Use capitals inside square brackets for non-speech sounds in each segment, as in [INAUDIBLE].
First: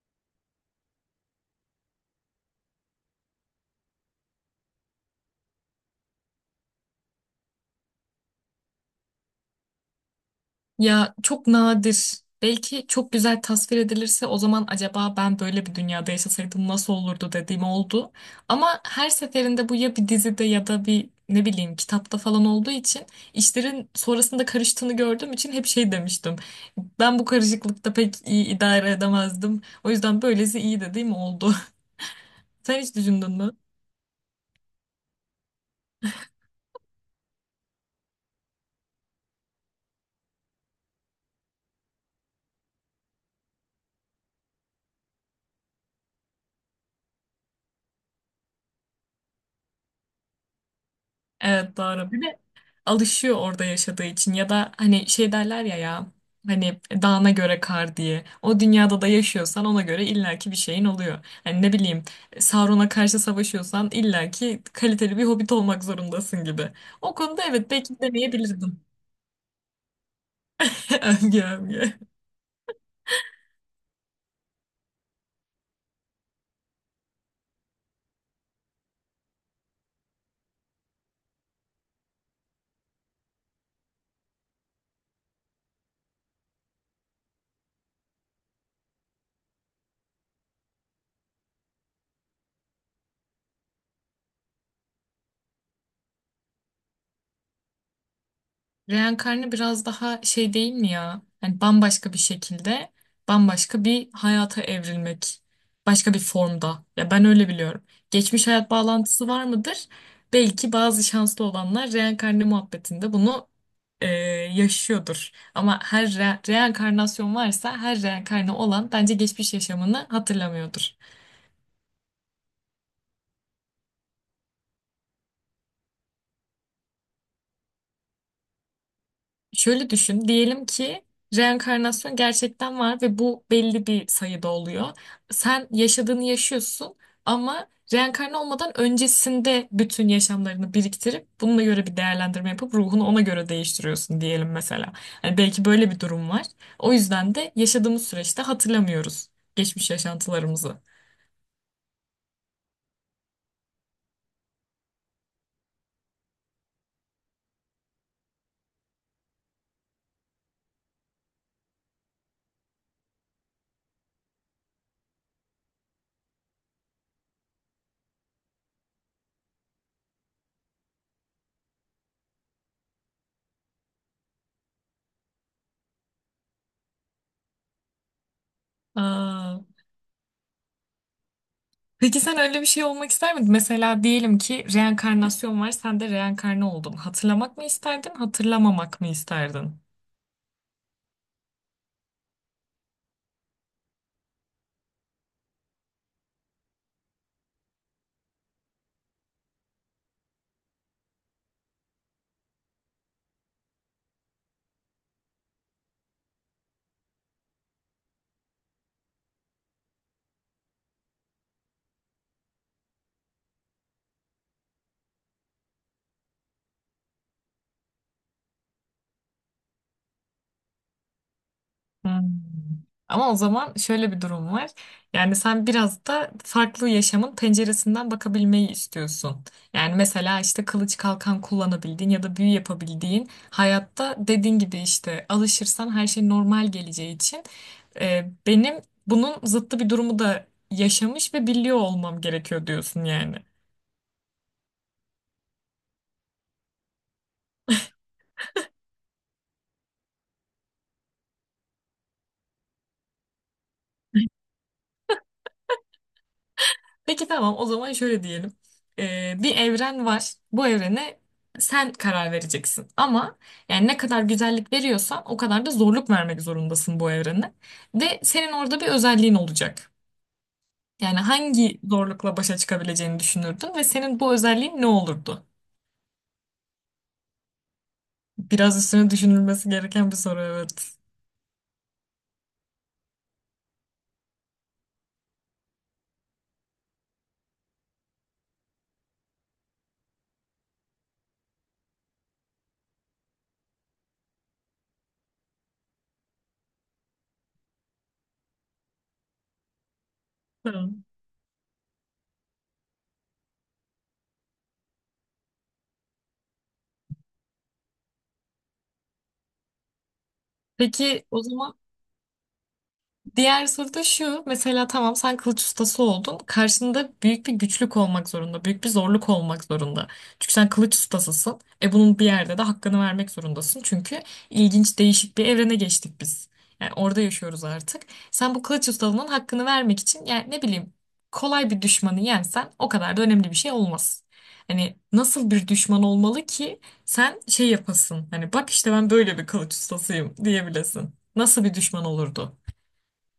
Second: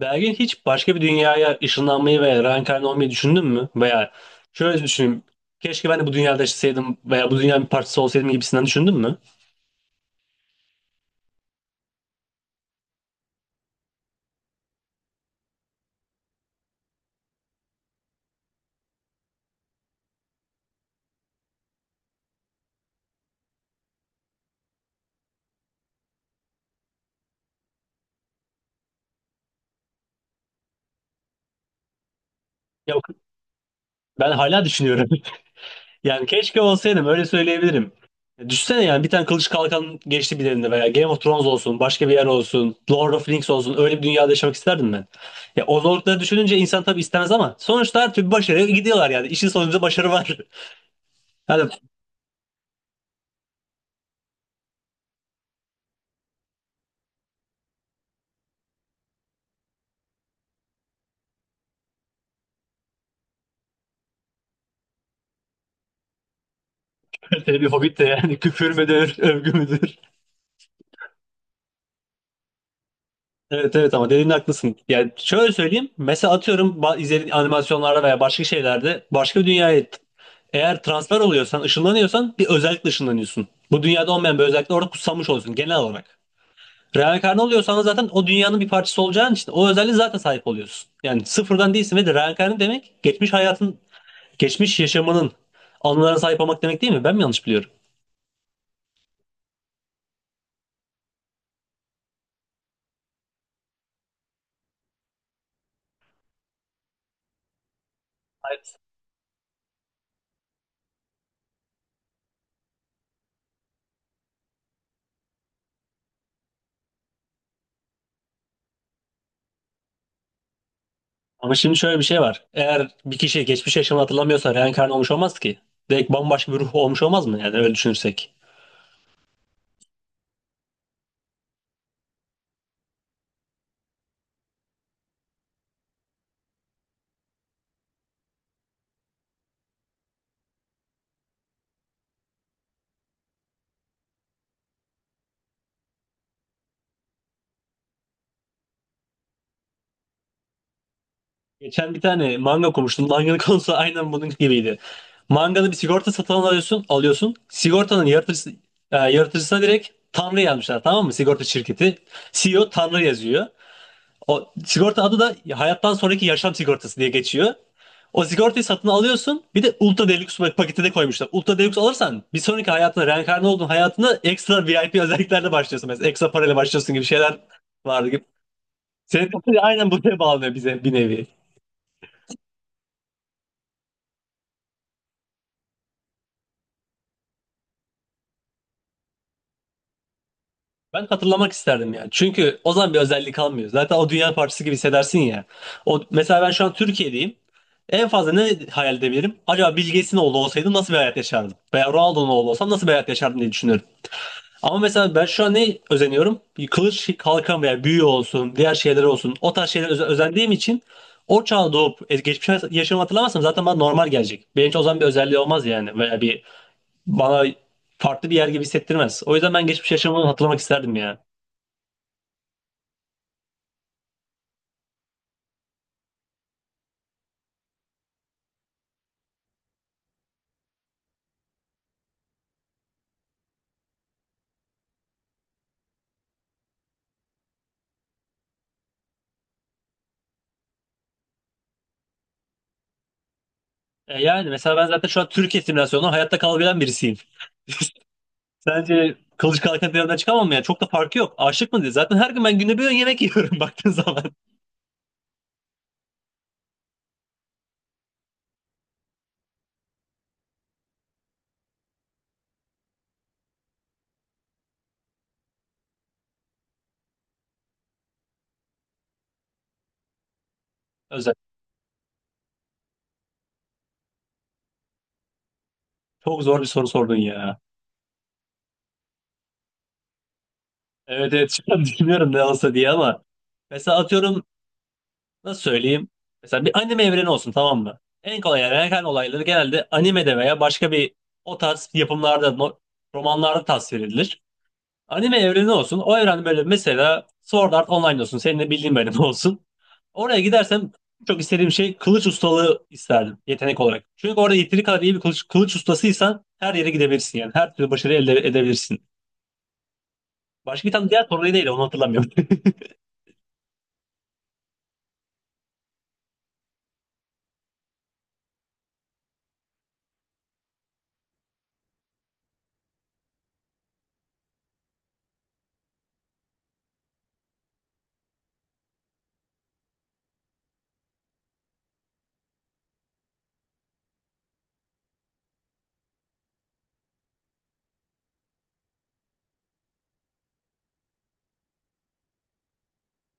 Belki hiç başka bir dünyaya ışınlanmayı veya reenkarne olmayı düşündün mü? Veya şöyle düşünün. Keşke ben de bu dünyada yaşasaydım veya bu dünyanın bir parçası olsaydım gibisinden düşündün mü? Ya çok nadir. Belki çok güzel tasvir edilirse o zaman acaba ben böyle bir dünyada yaşasaydım nasıl olurdu dediğim oldu. Ama her seferinde bu ya bir dizide ya da bir ne bileyim kitapta falan olduğu için işlerin sonrasında karıştığını gördüğüm için hep şey demiştim. Ben bu karışıklıkta pek iyi idare edemezdim. O yüzden böylesi iyi dediğim oldu. [LAUGHS] Sen hiç Yok, düşündün mü? ben hala düşünüyorum. [LAUGHS] Yani keşke olsaydım öyle söyleyebilirim. Düşünsene, yani bir tane kılıç kalkan geçti bir elinde veya Game of Thrones olsun, başka bir yer olsun, Lord of the Rings olsun, öyle bir dünyada yaşamak isterdim ben. Ya o zorlukları düşününce insan tabii istemez ama sonuçta her türlü başarıya gidiyorlar yani. İşin sonunda başarı var. Evet, [LAUGHS] doğru. Alışıyor orada yaşadığı için ya da hani şey derler ya hani dağına göre kar diye. O dünyada da yaşıyorsan ona göre illaki bir şeyin oluyor. Hani ne bileyim, Sauron'a karşı savaşıyorsan illaki kaliteli bir hobbit olmak zorundasın gibi. O konuda Yani bir evet, hobbit belki de, yani küfür deneyebilirdim. müdür, övgü müdür? [LAUGHS] Övgü, övgü. Evet, evet, ama dediğin, haklısın. Yani şöyle söyleyeyim. Mesela atıyorum, izlediğin animasyonlarda veya başka şeylerde başka bir dünyaya eğer transfer oluyorsan, ışınlanıyorsan, bir özellikle ışınlanıyorsun. Bu dünyada olmayan bir özellikle orada kutsanmış oluyorsun genel olarak. Reenkarnı oluyorsan da zaten o dünyanın bir parçası olacağın için o özelliğe zaten sahip oluyorsun. Yani sıfırdan değilsin ve de reenkarnı demek geçmiş hayatın, geçmiş yaşamının anılarına sahip olmak demek, değil mi? Ben mi yanlış biliyorum? Reenkarnı biraz daha şey değil mi ya? Yani bambaşka bir şekilde, bambaşka bir hayata evrilmek. Başka bir formda. Ya ben öyle biliyorum. Geçmiş hayat bağlantısı var mıdır? Belki bazı şanslı olanlar reenkarnı muhabbetinde bunu e, yaşıyordur. Ama her reenkarnasyon varsa her reenkarnı olan bence geçmiş yaşamını hatırlamıyordur. Ama şimdi şöyle bir şey var. Eğer bir kişi geçmiş yaşamını hatırlamıyorsa reenkarnı olmuş olmaz ki. Direkt bambaşka bir ruh olmuş olmaz mı? Yani öyle düşünürsek. Şöyle düşün, diyelim ki reenkarnasyon gerçekten var ve bu belli bir sayıda oluyor. Sen yaşadığını yaşıyorsun ama reenkarne olmadan öncesinde bütün yaşamlarını biriktirip bununla göre bir değerlendirme yapıp ruhunu ona göre değiştiriyorsun diyelim mesela. Hani belki böyle bir durum var. O yüzden de yaşadığımız süreçte hatırlamıyoruz geçmiş yaşantılarımızı. Geçen bir tane manga okumuştum. Manganın [LAUGHS] konusu aynen bunun gibiydi. Mangada bir sigorta satın alıyorsun. Yaratıcısına direkt Tanrı yazmışlar, tamam mı? Sigorta şirketi. CEO Tanrı yazıyor. O sigorta adı da hayattan sonraki yaşam sigortası diye geçiyor. O sigortayı satın alıyorsun. Bir de Ultra Deluxe paketi de koymuşlar. Ultra Deluxe alırsan bir sonraki hayatına, reenkarne olduğun hayatına ekstra VIP özelliklerle başlıyorsun. Mesela ekstra parayla başlıyorsun gibi şeyler vardı gibi. Senin [LAUGHS] Aa. aynen buraya bağlanıyor, bize bir nevi. Peki sen öyle bir şey olmak ister miydin? Mesela diyelim ki reenkarnasyon var, sen de reenkarne oldun. Hatırlamak mı isterdin, hatırlamamak mı isterdin? Ben hatırlamak isterdim yani. Çünkü o zaman bir özellik kalmıyor. Zaten o dünya parçası gibi hissedersin ya. O, mesela ben şu an Türkiye'deyim. En fazla ne hayal edebilirim? Acaba Bill Gates'in oğlu olsaydım nasıl bir hayat yaşardım? Veya Ronaldo'nun oğlu olsam nasıl bir hayat yaşardım diye düşünüyorum. Ama mesela ben şu an ne özeniyorum? Bir kılıç, kalkan veya büyü olsun, diğer şeyler olsun. O tarz şeylere özendiğim için o çağa doğup geçmiş yaşamı hatırlamazsam zaten bana normal gelecek. Benim için o zaman bir özelliği olmaz yani. Veya bir bana farklı bir yer gibi hissettirmez. O yüzden ben geçmiş yaşamımı hatırlamak isterdim ya. Hmm. Ama o zaman şöyle bir durum var. Yani sen biraz da farklı yaşamın penceresinden bakabilmeyi istiyorsun. Yani mesela işte kılıç kalkan kullanabildiğin ya da büyü yapabildiğin hayatta dediğin gibi işte alışırsan her şey normal geleceği için benim bunun zıttı bir durumu da yaşamış ve biliyor olmam gerekiyor diyorsun yani. E yani mesela ben zaten şu an Türkiye simülasyonunda hayatta kalabilen birisiyim. [LAUGHS] Sence kılıç kalkan teorinden çıkamam mı ya? Çok da farkı yok. Aşık mı diye. Zaten her gün ben günde bir öğün yemek yiyorum [LAUGHS] baktığın zaman. Peki tamam, o zaman şöyle diyelim. Bir evren var. Bu evrene sen karar vereceksin. Ama yani ne kadar güzellik veriyorsan o kadar da zorluk vermek zorundasın bu evrene. Ve senin orada bir özelliğin olacak. Yani Özel. hangi zorlukla başa çıkabileceğini düşünürdün ve senin bu özelliğin ne olurdu? Çok zor bir soru sordun ya. Biraz üstüne düşünülmesi gereken bir soru, evet. Evet, evet, şu an [LAUGHS] düşünüyorum ne olsa diye ama mesela atıyorum, nasıl söyleyeyim, mesela bir anime evreni olsun, tamam mı? En kolay erken olayları genelde animede veya başka bir o tarz yapımlarda, romanlarda tasvir edilir. Anime evreni olsun, o evren böyle, mesela Sword Art Online olsun, senin de bildiğin, benim [LAUGHS] olsun. Oraya gidersem Tamam. çok istediğim şey, kılıç ustalığı isterdim yetenek olarak. Çünkü orada yeteri kadar iyi bir kılıç ustasıysan her yere gidebilirsin yani, her türlü başarı elde edebilirsin. Başka bir tane diğer Peki o soruyu değil, zaman, onu hatırlamıyorum. [LAUGHS] diğer soru da şu. Mesela tamam, sen kılıç ustası oldun. Karşında büyük bir güçlük olmak zorunda. Büyük bir zorluk olmak zorunda. Çünkü sen kılıç ustasısın. E bunun bir yerde de hakkını vermek zorundasın. Çünkü ilginç değişik bir evrene geçtik biz. Yani orada yaşıyoruz artık. Sen bu kılıç ustalığının hakkını vermek için yani ne bileyim, kolay bir düşmanı yensen o kadar da önemli bir şey olmaz. Hani nasıl bir düşman olmalı ki sen şey yapasın. Hani bak işte ben böyle bir kılıç ustasıyım diyebilesin. Nasıl bir düşman olurdu?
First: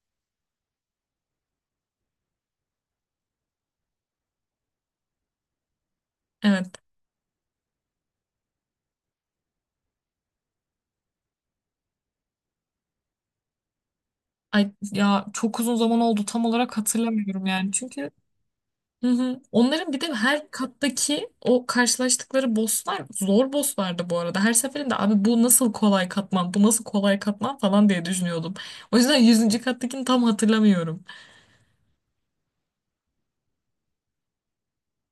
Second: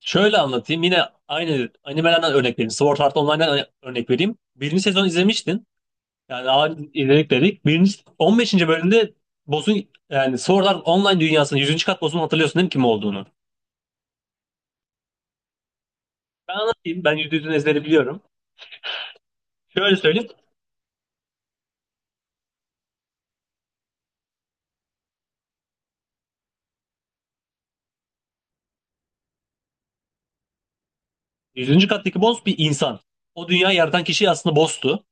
Şöyle anlatayım. Yine aynı animelerden örnek vereyim. Sword Art Online'dan örnek vereyim. Birinci sezon izlemiştin. Yani Evet. ağır izledik dedik. Birinci, 15. bölümde boss'un, yani Sword Art Online dünyasının 100. kat boss'unu hatırlıyorsun değil mi kim olduğunu? Ay ya çok uzun zaman oldu, tam Ben olarak anlatayım. Ben yüzde hatırlamıyorum yüzün yani, ezberi çünkü biliyorum. hı hı. Onların Şöyle bir de söyleyeyim. her kattaki o karşılaştıkları bosslar zor bosslardı bu arada. Her seferinde abi bu nasıl kolay katman, bu nasıl kolay katman falan diye düşünüyordum. O yüzden yüzüncü kattakini tam hatırlamıyorum. 100. kattaki boss bir insan. O dünyayı yaratan kişi aslında boss'tu.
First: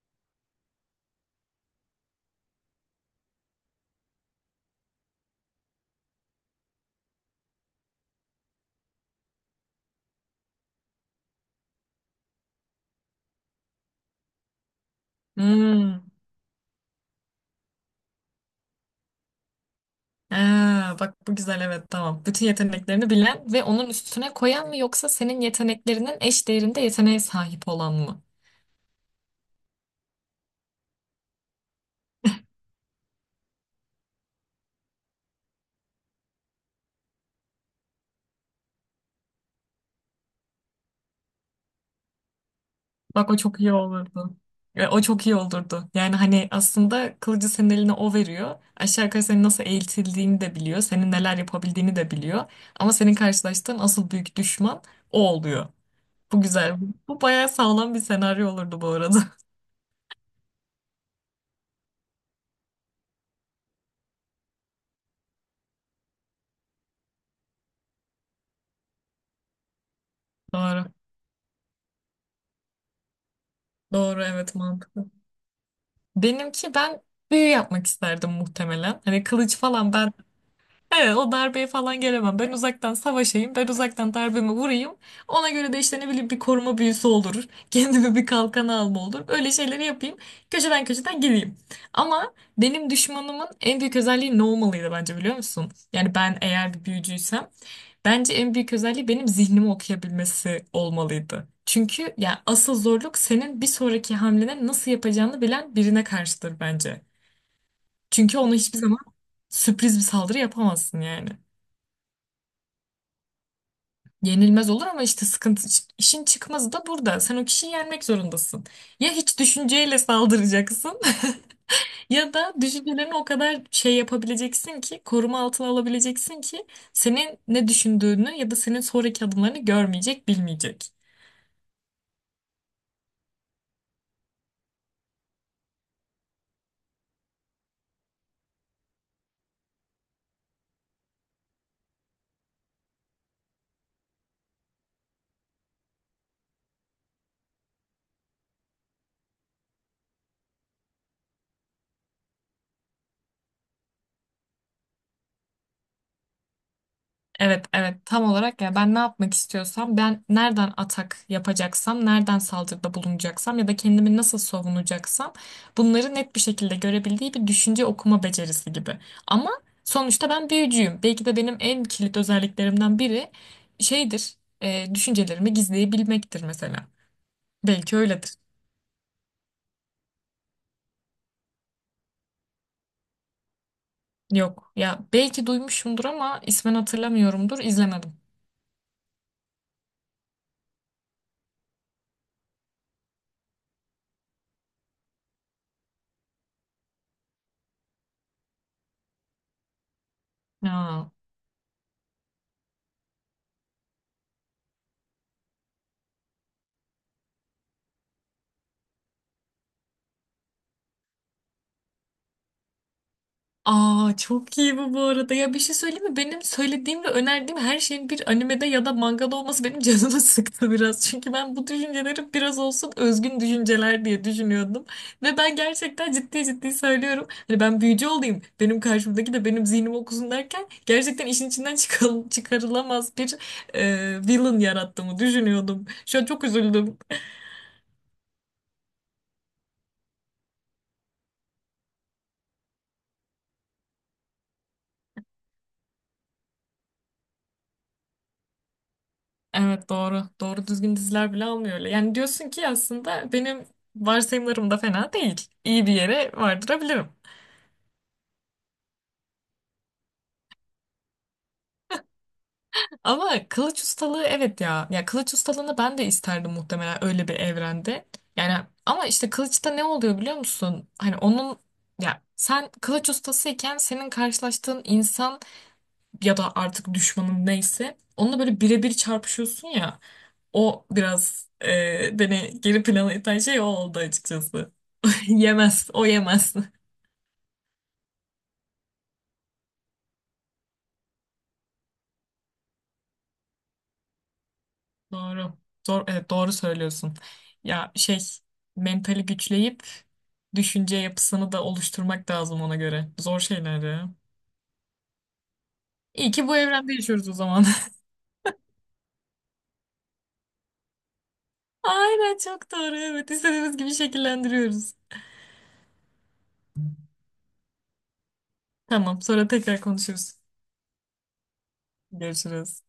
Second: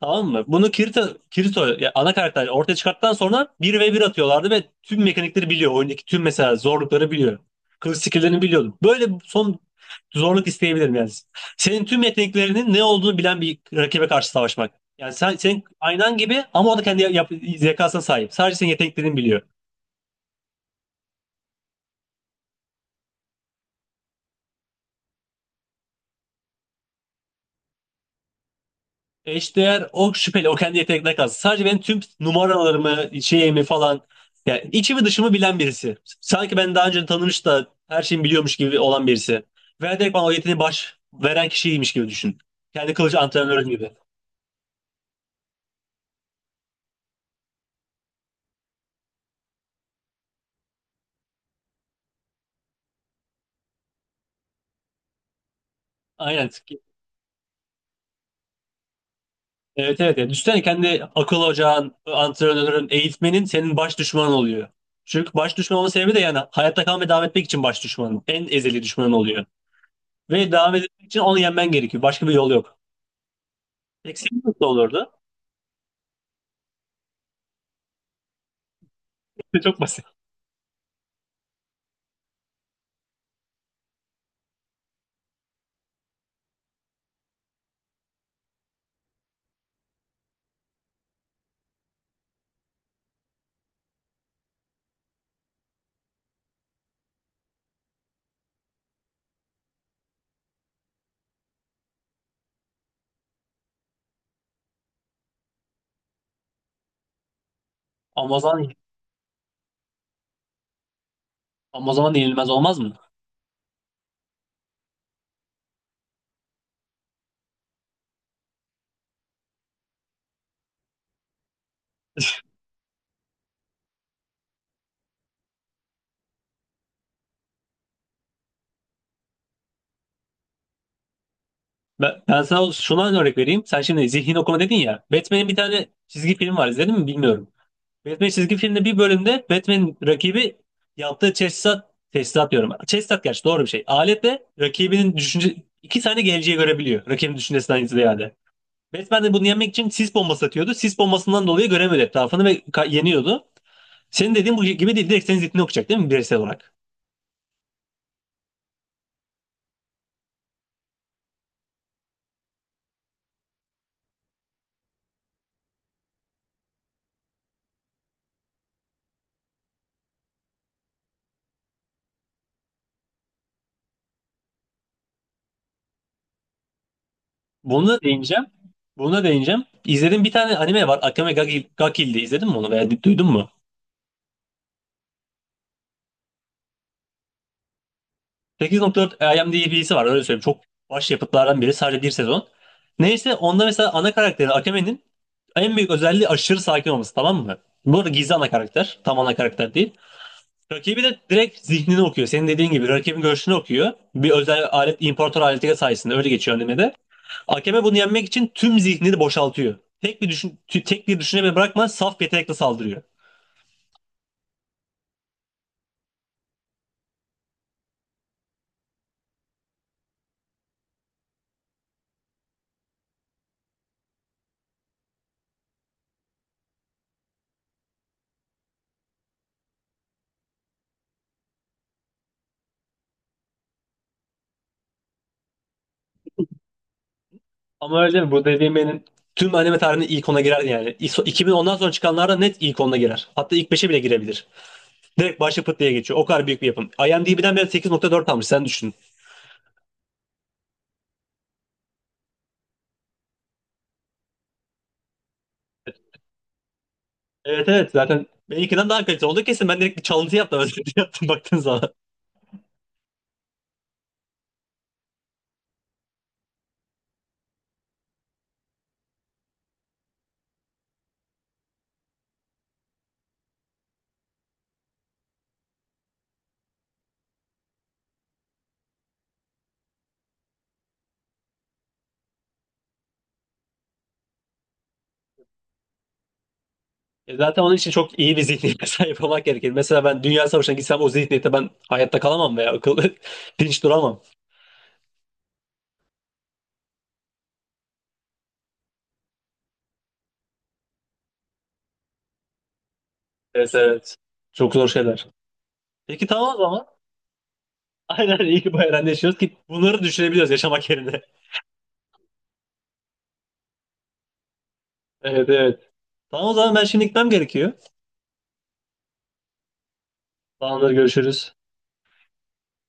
Tamam mı? Bunu Kirito ya, ana karakter ortaya çıkarttıktan sonra bir ve bir atıyorlardı ve tüm mekanikleri biliyor. Oyundaki tüm mesela zorlukları biliyor. Kılıç skill'lerini biliyordum. Böyle son zorluk isteyebilirim yani. Senin tüm yeteneklerinin ne olduğunu bilen bir rakibe karşı savaşmak. Yani sen, senin Hmm. aynan gibi ama o da kendi zekasına sahip. Sadece senin yeteneklerini biliyor. Aa, bak bu güzel, evet tamam. Bütün yeteneklerini bilen ve onun üstüne koyan mı yoksa senin yeteneklerinin eş değerinde yeteneğe sahip olan mı? Eşdeğer o şüpheli, o kendi yeteneklerine kalsın. Sadece benim tüm numaralarımı, şeyimi falan, yani içimi dışımı bilen birisi. Sanki ben daha önce tanımış da her şeyi biliyormuş gibi olan birisi. Veya direkt bana o yeteneği baş veren kişiymiş gibi düşün. Kendi kılıcı Bak o çok antrenörün iyi gibi. olurdu. E, o çok iyi olurdu. Yani hani aslında kılıcı senin eline o veriyor. Aşağı yukarı senin nasıl eğitildiğini de biliyor. Senin neler yapabildiğini de biliyor. Ama senin karşılaştığın asıl büyük düşman o oluyor. Bu Aynen. güzel. Bu bayağı sağlam bir senaryo olurdu bu arada. Evet, evet. Yani düşünsene, kendi akıl ocağın, antrenörün, eğitmenin senin baş düşmanın oluyor. Çünkü baş düşman olma sebebi de, yani hayatta kalmaya devam etmek için baş düşmanın. En ezeli düşmanın oluyor. Ve [LAUGHS] devam Doğru. etmek için onu yenmen gerekiyor. Başka bir yol yok. Peki Doğru senin evet, nasıl mantıklı. olurdu? Benimki, ben büyü yapmak isterdim muhtemelen. Hani kılıç [LAUGHS] Çok falan basit. ben evet, o darbeye falan gelemem. Ben uzaktan savaşayım, ben uzaktan darbemi vurayım. Ona göre de işte ne bileyim bir koruma büyüsü olur. [LAUGHS] Kendime bir kalkanı alma olur. Öyle şeyleri yapayım. Köşeden köşeden geleyim. Ama benim düşmanımın en büyük özelliği ne olmalıydı bence biliyor musun? Yani ben eğer bir büyücüysem bence en büyük özelliği benim zihnimi okuyabilmesi olmalıydı. Çünkü yani asıl zorluk senin bir sonraki hamlene nasıl yapacağını bilen birine karşıdır bence. Çünkü onu Amazon hiçbir zaman sürpriz bir saldırı yapamazsın yani. Amazon yenilmez olmaz mı? Yenilmez olur ama işte sıkıntı, işin çıkmazı da burada. Sen o kişiyi yenmek zorundasın. Ya hiç düşünceyle saldıracaksın [LAUGHS] ya da düşüncelerini o kadar şey yapabileceksin ki, koruma altına alabileceksin ki senin ne düşündüğünü ya da senin sonraki adımlarını görmeyecek, bilmeyecek. Ben sana şuna örnek vereyim. Sen şimdi zihin okuma dedin ya. Batman'in bir tane çizgi film var. İzledin mi bilmiyorum. Batman çizgi filmde bir bölümde Batman'in rakibi yaptığı teçhizat, teçhizat diyorum. Teçhizat gerçi doğru bir şey. Aletle rakibinin düşünce iki tane geleceği görebiliyor. Rakibin düşüncesinden ziyade. Batman de bunu yenmek için sis bombası atıyordu. Sis bombasından dolayı göremiyordu etrafını ve yeniyordu. Senin dediğin bu gibi değil. Direkt senin zihnini okuyacak değil mi bireysel olarak? Evet, evet, tam olarak ya ben ne yapmak istiyorsam, ben nereden atak yapacaksam, nereden saldırıda bulunacaksam ya da kendimi nasıl savunacaksam bunları net bir şekilde görebildiği bir düşünce okuma becerisi gibi. Ama sonuçta ben büyücüyüm. Belki de benim en kilit özelliklerimden biri şeydir, düşüncelerimi gizleyebilmektir mesela. Bunu Belki da öyledir. değineceğim. Bunu da değineceğim. İzlediğim bir tane anime var. Akame ga Kill diye. İzledin mi onu veya duydun mu? Yok ya, belki duymuşumdur ama ismen hatırlamıyorumdur, izlemedim. 8.4 IMDb'si var, öyle söyleyeyim. Çok başyapıtlardan biri. Sadece bir sezon. Neyse, onda mesela ana karakteri Akame'nin en büyük özelliği aşırı sakin olması, tamam mı? Bu arada gizli ana karakter. Tam ana karakter değil. Rakibi Ya. de direkt zihnini okuyor. Senin dediğin gibi rakibin görüşünü okuyor. Bir özel alet, imparator aleti sayesinde öyle geçiyor animede. Akame bunu yenmek için tüm zihnini boşaltıyor. Tek bir tek bir düşünce bile bırakmadan saf yetenekle saldırıyor. Aa çok iyi bu bu arada. Ya bir şey söyleyeyim mi? Benim söylediğim ve önerdiğim her şeyin bir animede ya da mangada olması benim canımı [LAUGHS] sıktı biraz. Çünkü ben bu düşünceleri biraz olsun özgün düşünceler diye düşünüyordum. Ve ben gerçekten ciddi ciddi söylüyorum. Hani ben büyücü olayım. Benim karşımdaki de benim zihnimi okusun derken gerçekten işin içinden çıkarılamaz bir villain yarattığımı düşünüyordum. Şu an çok üzüldüm. Ama öyle değil mi? Bu dediğim benim, tüm anime tarihinin ilk ona girer yani. 2010'dan sonra çıkanlarda net ilk ona girer. Hatta ilk beşe bile girebilir. Direkt başı pıt diye geçiyor. O kadar büyük bir yapım. IMDb'den beri 8.4 almış, sen düşün. Evet, doğru. Doğru düzgün diziler bile almıyor öyle. Yani diyorsun ki aslında benim varsayımlarım da fena değil. İyi bir yere vardırabilirim. Evet, evet, zaten benimkinden daha kaliteli oldu kesin. Ben direkt bir çalıntı yaptım. [LAUGHS] Özür yaptım baktığın zaman. Ama kılıç ustalığı evet ya. Ya kılıç ustalığını ben de isterdim muhtemelen öyle bir evrende. Yani ama işte kılıçta ne oluyor biliyor musun? Hani onun, ya sen kılıç ustasıyken senin karşılaştığın insan ya da artık düşmanın neyse onunla böyle birebir çarpışıyorsun ya. O biraz beni geri plana iten şey o oldu açıkçası. [LAUGHS] Yemez. O yemez. E zaten onun için çok iyi bir zihniyete [LAUGHS] sahip olmak gerekir. Mesela ben Dünya Savaşı'na gitsem o zihniyette ben hayatta kalamam veya akıl [LAUGHS] dinç duramam. Doğru. Doğru, evet, doğru söylüyorsun. Ya şey, mentali güçleyip düşünce yapısını da oluşturmak lazım ona göre. Zor Evet, şeyler ya. evet. Çok zor şeyler. Peki, İyi ki tamam bu o zaman. evrende yaşıyoruz o zaman. Aynen, iyi ki bu evrende yaşıyoruz ki bunları düşünebiliyoruz yaşamak yerine. [LAUGHS] [LAUGHS] Aynen, çok doğru. Evet, istediğimiz gibi şekillendiriyoruz. Evet, evet. Tamam o zaman, ben şimdi gitmem gerekiyor. Tamam, sonra tekrar konuşuruz. Tamamdır, görüşürüz. Görüşürüz.